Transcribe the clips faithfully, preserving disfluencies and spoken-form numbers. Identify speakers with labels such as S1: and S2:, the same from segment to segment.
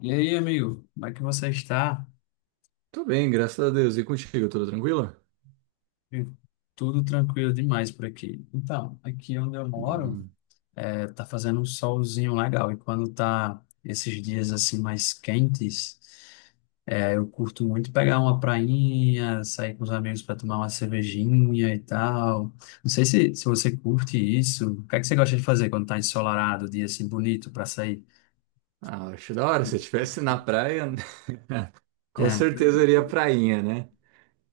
S1: E aí, amigo, como é que você está?
S2: Tô bem, graças a Deus. E contigo, tudo tranquilo?
S1: Viu? Tudo tranquilo demais por aqui. Então, aqui onde eu moro,
S2: Bom,
S1: é, tá fazendo um solzinho legal. E quando tá esses dias assim mais quentes, é, eu curto muito pegar uma prainha, sair com os amigos para tomar uma cervejinha e tal. Não sei se, se você curte isso. O que é que você gosta de fazer quando tá ensolarado, dia assim bonito para sair?
S2: ah, acho da hora. Se eu estivesse na praia, com
S1: É.
S2: certeza eu iria prainha, né?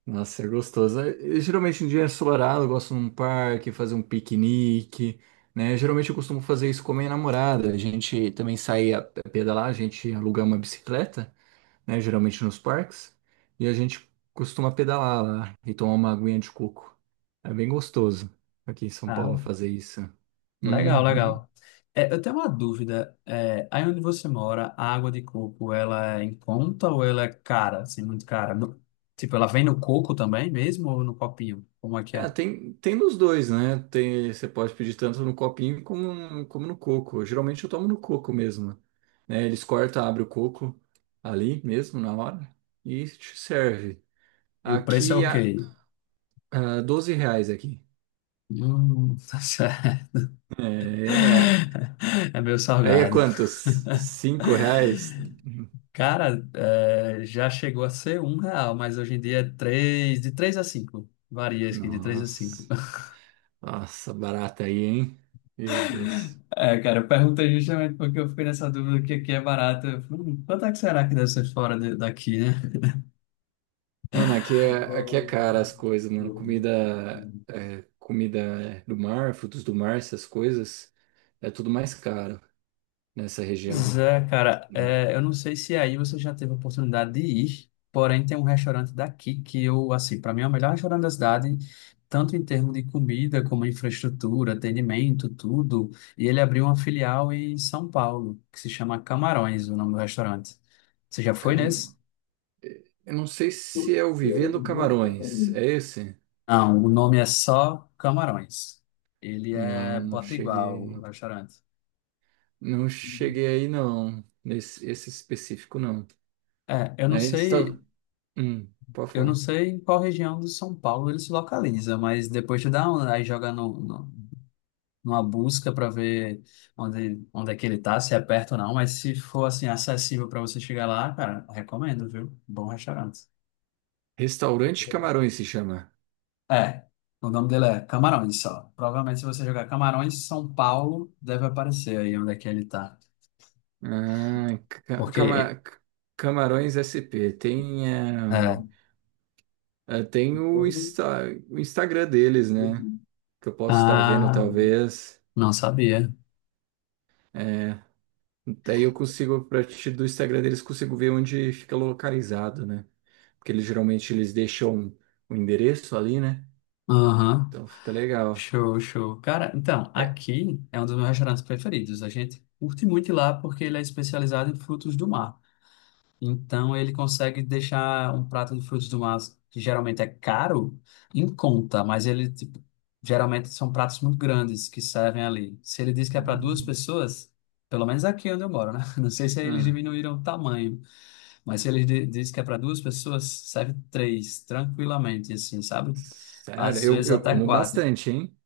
S2: Nossa, é gostoso. Eh, geralmente em dia é ensolarado, eu gosto num parque, fazer um piquenique, né? Geralmente eu costumo fazer isso com a minha namorada. A gente também sai a a pedalar, a gente aluga uma bicicleta, né? Geralmente nos parques. E a gente costuma pedalar lá e tomar uma aguinha de coco. É bem gostoso aqui em São Paulo
S1: Ah,
S2: fazer isso.
S1: legal,
S2: Uhum.
S1: legal. É, eu tenho uma dúvida. É, aí onde você mora, a água de coco, ela é em conta ou ela é cara, assim, muito cara? No- tipo, ela vem no coco também mesmo ou no copinho? Como é que
S2: É,
S1: é?
S2: tem, tem nos dois, né? Tem, você pode pedir tanto no copinho como, como no coco. Geralmente eu tomo no coco mesmo, né? Eles cortam, abrem o coco ali mesmo na hora e te serve.
S1: E o preço é
S2: Aqui, a,
S1: ok?
S2: a doze reais aqui.
S1: Hum, tá certo.
S2: É, é,
S1: É meio
S2: aí é
S1: salgado.
S2: quanto? Cinco reais?
S1: Cara, é, já chegou a ser um real, mas hoje em dia é três, de três a cinco. Varia isso aqui, de três a cinco.
S2: Nossa, nossa, barata aí, hein? Meu Deus.
S1: É, cara, eu perguntei justamente porque eu fiquei nessa dúvida que aqui é barato. Eu falei, hum, quanto é que será que deve ser fora de- daqui, né?
S2: Mano, aqui é, aqui é cara as coisas, mano. Comida, é, comida é, do mar, frutos do mar, essas coisas, é tudo mais caro nessa região,
S1: Pois é, cara,
S2: né?
S1: é, eu não sei se aí você já teve a oportunidade de ir, porém tem um restaurante daqui que eu, assim, para mim é o melhor restaurante da cidade, tanto em termos de comida como infraestrutura, atendimento, tudo. E ele abriu uma filial em São Paulo, que se chama Camarões, o nome do restaurante. Você já foi nesse?
S2: Cam- Eu não sei se é o Vivendo Camarões, é esse?
S1: Não, o nome é só Camarões. Ele é
S2: Não, não
S1: potiguar, o
S2: cheguei,
S1: restaurante.
S2: não cheguei aí não, nesse esse específico não.
S1: É, eu não
S2: É, está,
S1: sei,
S2: hum, pode
S1: eu não
S2: falar.
S1: sei em qual região de São Paulo ele se localiza, mas depois tu dá uma, aí joga no, no- numa busca para ver onde, onde é que ele tá, se é perto ou não, mas se for assim acessível para você chegar lá, cara, recomendo, viu? Bom restaurante.
S2: Restaurante Camarões se chama.
S1: É, o nome dele é Camarões só. Provavelmente se você jogar Camarões São Paulo, deve aparecer aí onde é que ele tá.
S2: Ah, ca-
S1: Porque
S2: cama- Camarões S P. Tem. eh,
S1: é,
S2: É, tem o, Insta- o Instagram deles, né? Que eu posso estar vendo,
S1: ah,
S2: talvez.
S1: não sabia.
S2: É, daí eu consigo, a partir do Instagram deles, consigo ver onde fica localizado, né? Porque eles geralmente eles deixam o endereço ali, né?
S1: Aham.
S2: Então fica legal.
S1: Show, show. Cara, então,
S2: É.
S1: aqui é um dos meus restaurantes preferidos. A gente curte muito ir lá porque ele é especializado em frutos do mar. Então, ele consegue deixar um prato de frutos do mar, que geralmente é caro, em conta, mas ele, tipo, geralmente são pratos muito grandes que servem ali. Se ele diz que é para duas
S2: Hum,
S1: pessoas, pelo menos aqui onde eu moro, né? Não sei se aí eles
S2: hum.
S1: diminuíram o tamanho, mas se ele di- diz que é para duas pessoas, serve três, tranquilamente, assim, sabe?
S2: Sério,
S1: Às
S2: eu,
S1: vezes
S2: eu
S1: até
S2: como
S1: quatro.
S2: bastante, hein?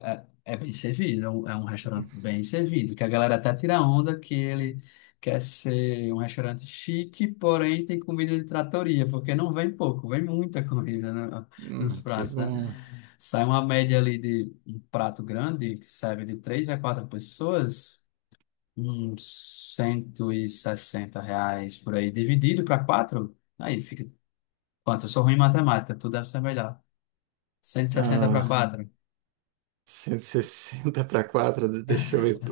S1: É, é bem servido, é um, é um, restaurante bem servido, que a galera até tira onda que ele quer ser um restaurante chique, porém tem comida de tratoria, porque não vem pouco, vem muita comida no- nos
S2: Hum, que
S1: pratos, né?
S2: bom.
S1: Sai uma média ali de um prato grande, que serve de três a quatro pessoas, uns cento e sessenta reais por aí, dividido para quatro, aí fica quanto? Eu sou ruim em matemática, tu deve ser melhor. Cento e sessenta para
S2: Ah,
S1: quatro.
S2: cento e sessenta para quatro deixa eu ver,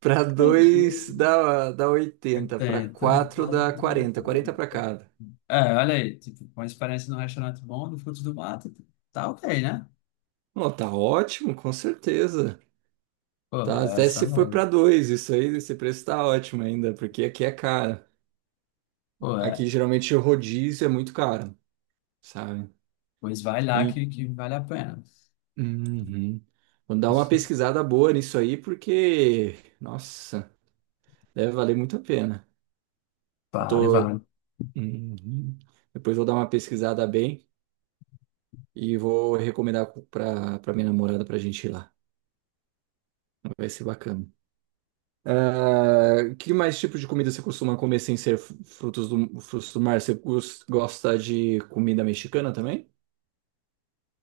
S2: para dois dá, dá oitenta para
S1: Oitenta.
S2: quatro dá quarenta quarenta para cada.
S1: É, olha aí, tipo, com a experiência num restaurante bom, no Frutos do Mato, tá ok, né?
S2: Não, tá ótimo, com certeza.
S1: Pô,
S2: Tá,
S1: é
S2: até
S1: essa é
S2: se for para
S1: mesmo.
S2: dois isso aí, esse preço tá ótimo ainda, porque aqui é caro.
S1: Pô,
S2: Aqui
S1: é.
S2: geralmente o rodízio é muito caro, sabe?
S1: Pois vai lá
S2: E-
S1: que, que vale a pena.
S2: Uhum. Vou dar uma pesquisada boa nisso aí, porque, nossa, deve valer muito a pena.
S1: Vale,
S2: Tô.
S1: vale.
S2: Uhum. Depois vou dar uma pesquisada bem. E vou recomendar pra, pra minha namorada pra gente ir lá. Vai ser bacana. Ah, que mais tipo de comida você costuma comer sem ser fr- frutos do, frutos do mar? Você cus- gosta de comida mexicana também?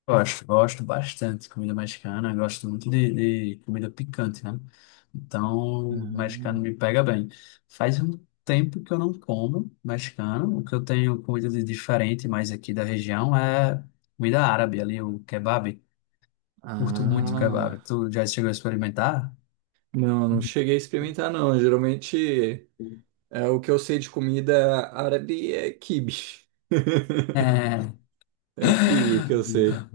S1: Gosto, gosto bastante de comida mexicana, gosto muito de, de comida picante, né? Então, mexicano
S2: Não.
S1: me pega bem. Faz um tempo que eu não como mexicano. O que eu tenho comida de diferente mais aqui da região é comida árabe, ali o kebab. Curto muito kebab.
S2: Ah,
S1: Tu já chegou a experimentar?
S2: não, não cheguei a experimentar, não. Geralmente, é, o que eu sei de comida árabe é quibe.
S1: É.
S2: É quibe que eu sei.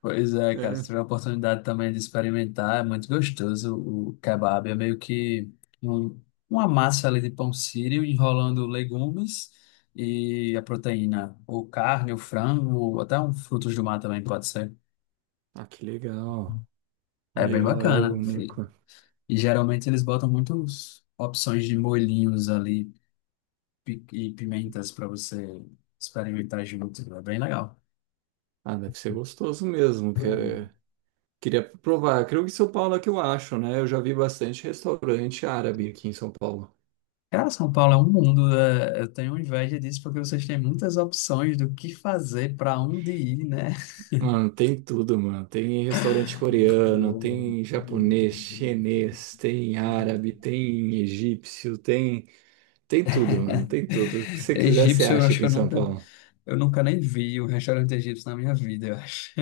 S1: Pois é, cara. Se
S2: É.
S1: tiver a oportunidade também de experimentar, é muito gostoso o o kebab. É meio que um- uma massa ali de pão sírio enrolando legumes e a proteína, ou carne, ou frango, ou até um frutos do mar também pode ser.
S2: Ah, que legal.
S1: É bem
S2: Legal, é algo
S1: bacana. E,
S2: único.
S1: e geralmente eles botam muitas opções de molhinhos ali. Pi- e pimentas para você experimentar junto. É bem legal.
S2: Ah, deve ser gostoso mesmo, que é- queria provar. Creio que em São Paulo é que eu acho, né? Eu já vi bastante restaurante árabe aqui em São Paulo.
S1: Cara, São Paulo é um mundo. é, eu tenho inveja disso porque vocês têm muitas opções do que fazer, para onde ir, né?
S2: Mano, tem tudo, mano. Tem restaurante coreano, tem japonês, chinês, tem árabe, tem egípcio, tem tem tudo, mano. Tem tudo. O que você quiser, você
S1: Egípcio, eu
S2: acha
S1: acho
S2: aqui
S1: que
S2: em
S1: eu
S2: São
S1: nunca,
S2: Paulo.
S1: eu nunca nem vi um restaurante egípcio na minha vida, eu acho.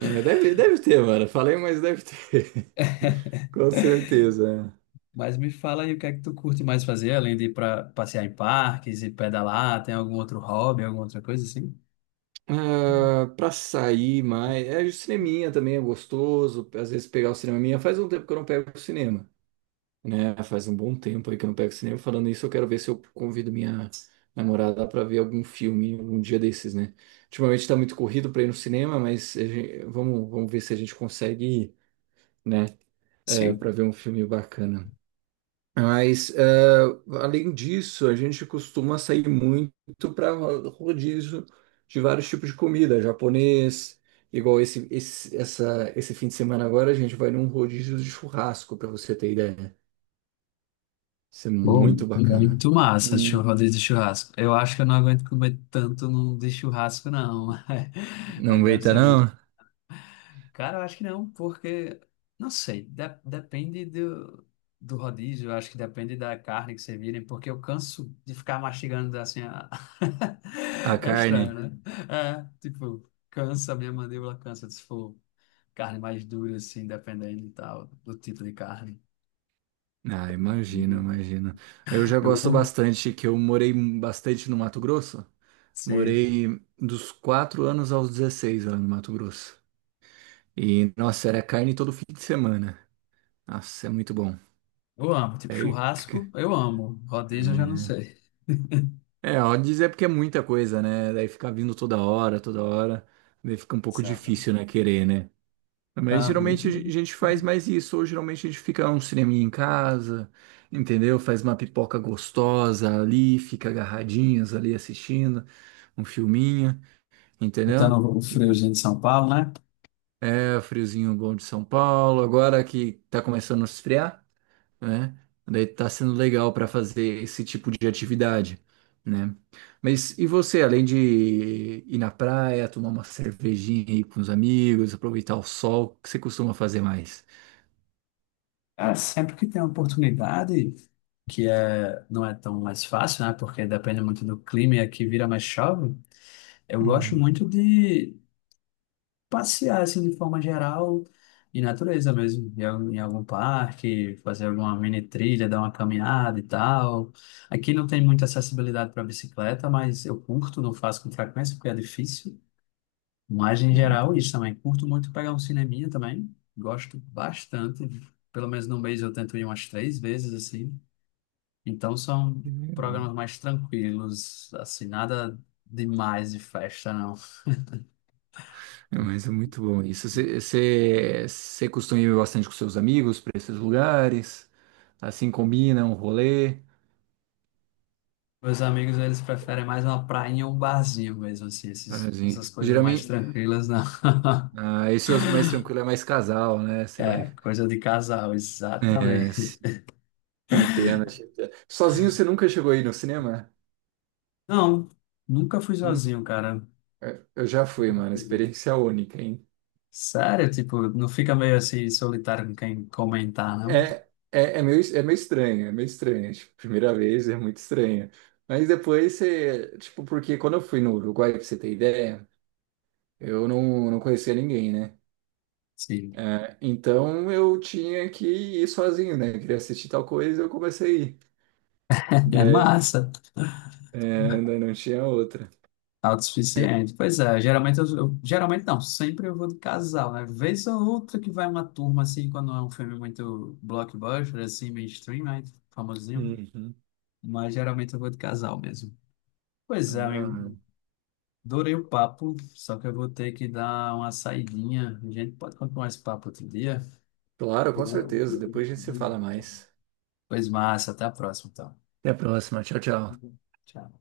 S2: É, deve, deve ter, mano. Falei, mas deve ter. Com certeza.
S1: Mas me fala aí o que é que tu curte mais fazer, além de ir para passear em parques e pedalar, tem algum outro hobby, alguma outra coisa assim?
S2: Ah, pra sair mais. É, o cineminha também é gostoso. Às vezes pegar o cineminha. Faz um tempo que eu não pego o cinema, né? Faz um bom tempo aí que eu não pego cinema. Falando isso, eu quero ver se eu convido minha namorada para ver algum filme um dia desses, né? Ultimamente tá muito corrido para ir no cinema, mas a gen- vamos, vamos ver se a gente consegue ir, né? É,
S1: Sim.
S2: para ver um filme bacana. Mas, é, além disso, a gente costuma sair muito para rodízio de vários tipos de comida, japonês, igual esse, esse, essa, esse fim de semana agora, a gente vai num rodízio de churrasco, para você ter ideia. Isso é
S1: Bom,
S2: muito bacana.
S1: muito massa, chur-
S2: Hum,
S1: rodízio de churrasco. Eu acho que eu não aguento comer tanto no- de churrasco, não.
S2: não
S1: Aí deve
S2: aguenta,
S1: ser muito.
S2: não?
S1: Cara, eu acho que não, porque, não sei, de- depende do, do rodízio, eu acho que depende da carne que servirem, porque eu canso de ficar mastigando assim. a-
S2: A
S1: É estranho,
S2: carne?
S1: né? É, tipo, cansa, minha mandíbula cansa se for carne mais dura, assim, dependendo e tal, do tipo de carne.
S2: Ah, imagino, imagino. Eu já
S1: Eu,
S2: gosto bastante que eu morei bastante no Mato Grosso.
S1: Sim.
S2: Morei dos quatro anos aos dezesseis lá no Mato Grosso. E, nossa, era carne todo fim de semana. Nossa, é muito bom.
S1: Eu amo, tipo
S2: É,
S1: churrasco,
S2: c-
S1: eu amo. Rodízio, eu já não sei.
S2: é, é, ó, dizer porque é muita coisa, né? Daí ficar vindo toda hora, toda hora. Daí fica um pouco
S1: Exato.
S2: difícil, né? Querer, né? Mas
S1: Ah,
S2: geralmente a gente faz mais isso, ou geralmente a gente fica um cineminha em casa, entendeu? Faz uma pipoca gostosa ali, fica agarradinhas ali assistindo um filminho, entendeu?
S1: botando o friozinho de São Paulo, né?
S2: É, friozinho bom de São Paulo, agora que tá começando a esfriar, né? Daí tá sendo legal para fazer esse tipo de atividade, né? Mas e você, além de ir na praia, tomar uma cervejinha aí com os amigos, aproveitar o sol, o que você costuma fazer mais?
S1: Cara, sempre que tem uma oportunidade, que é, não é tão mais fácil, né? Porque depende muito do clima e aqui vira mais chove. Eu gosto muito de passear assim de forma geral em natureza mesmo, em algum em algum parque, fazer alguma mini trilha, dar uma caminhada e tal. Aqui não tem muita acessibilidade para bicicleta, mas eu curto, não faço com frequência porque é difícil. Mas em geral
S2: Legal,
S1: isso também, curto muito pegar um cineminha também, gosto bastante. Pelo menos no mês eu tento ir umas três vezes assim. Então são
S2: que legal.
S1: programas mais tranquilos, assim, nada demais de festa não.
S2: É, mas é muito bom isso. Você você costuma ir bastante com seus amigos para esses lugares? Assim combina um rolê?
S1: Meus amigos, eles preferem mais uma praia e um barzinho mesmo, assim, esses-
S2: Assim,
S1: essas coisas mais
S2: geralmente,
S1: tranquilas, não.
S2: ah, esse é o mais tranquilo, é mais casal, né? Você vai.
S1: É, coisa de casal,
S2: É, sim,
S1: exatamente.
S2: te entendo, te entendo. Sozinho você nunca chegou aí no cinema?
S1: Não, nunca fui
S2: Nunca.
S1: sozinho, cara.
S2: Eu já fui, mano. Experiência única, hein?
S1: Sério, tipo, não fica meio assim solitário com quem comentar, não?
S2: É, é, é meio, é meio estranho, é meio estranho. Tipo, primeira vez é muito estranho. Mas depois você. Tipo, porque quando eu fui no Uruguai, pra você ter ideia. Eu não, não conhecia ninguém, né?
S1: Sim.
S2: É, então eu tinha que ir sozinho, né? Queria assistir tal coisa eu comecei a ir.
S1: É
S2: Daí,
S1: massa,
S2: é, daí não tinha outra.
S1: autossuficiente. Pois é, geralmente eu, eu- geralmente não, sempre eu vou de casal, né? Vez ou outra que vai uma turma assim, quando é um filme muito blockbuster, assim, mainstream, né? Famosinho.
S2: Uhum.
S1: Mas geralmente eu vou de casal mesmo. Pois
S2: Mas,
S1: é,
S2: ah,
S1: amigo. Adorei o papo, só que eu vou ter que dar uma saidinha. A gente pode continuar esse papo outro dia?
S2: claro, com certeza. Depois a gente se fala mais.
S1: Pois massa, até a próxima, então.
S2: Até a próxima. Tchau, tchau.
S1: Tchau.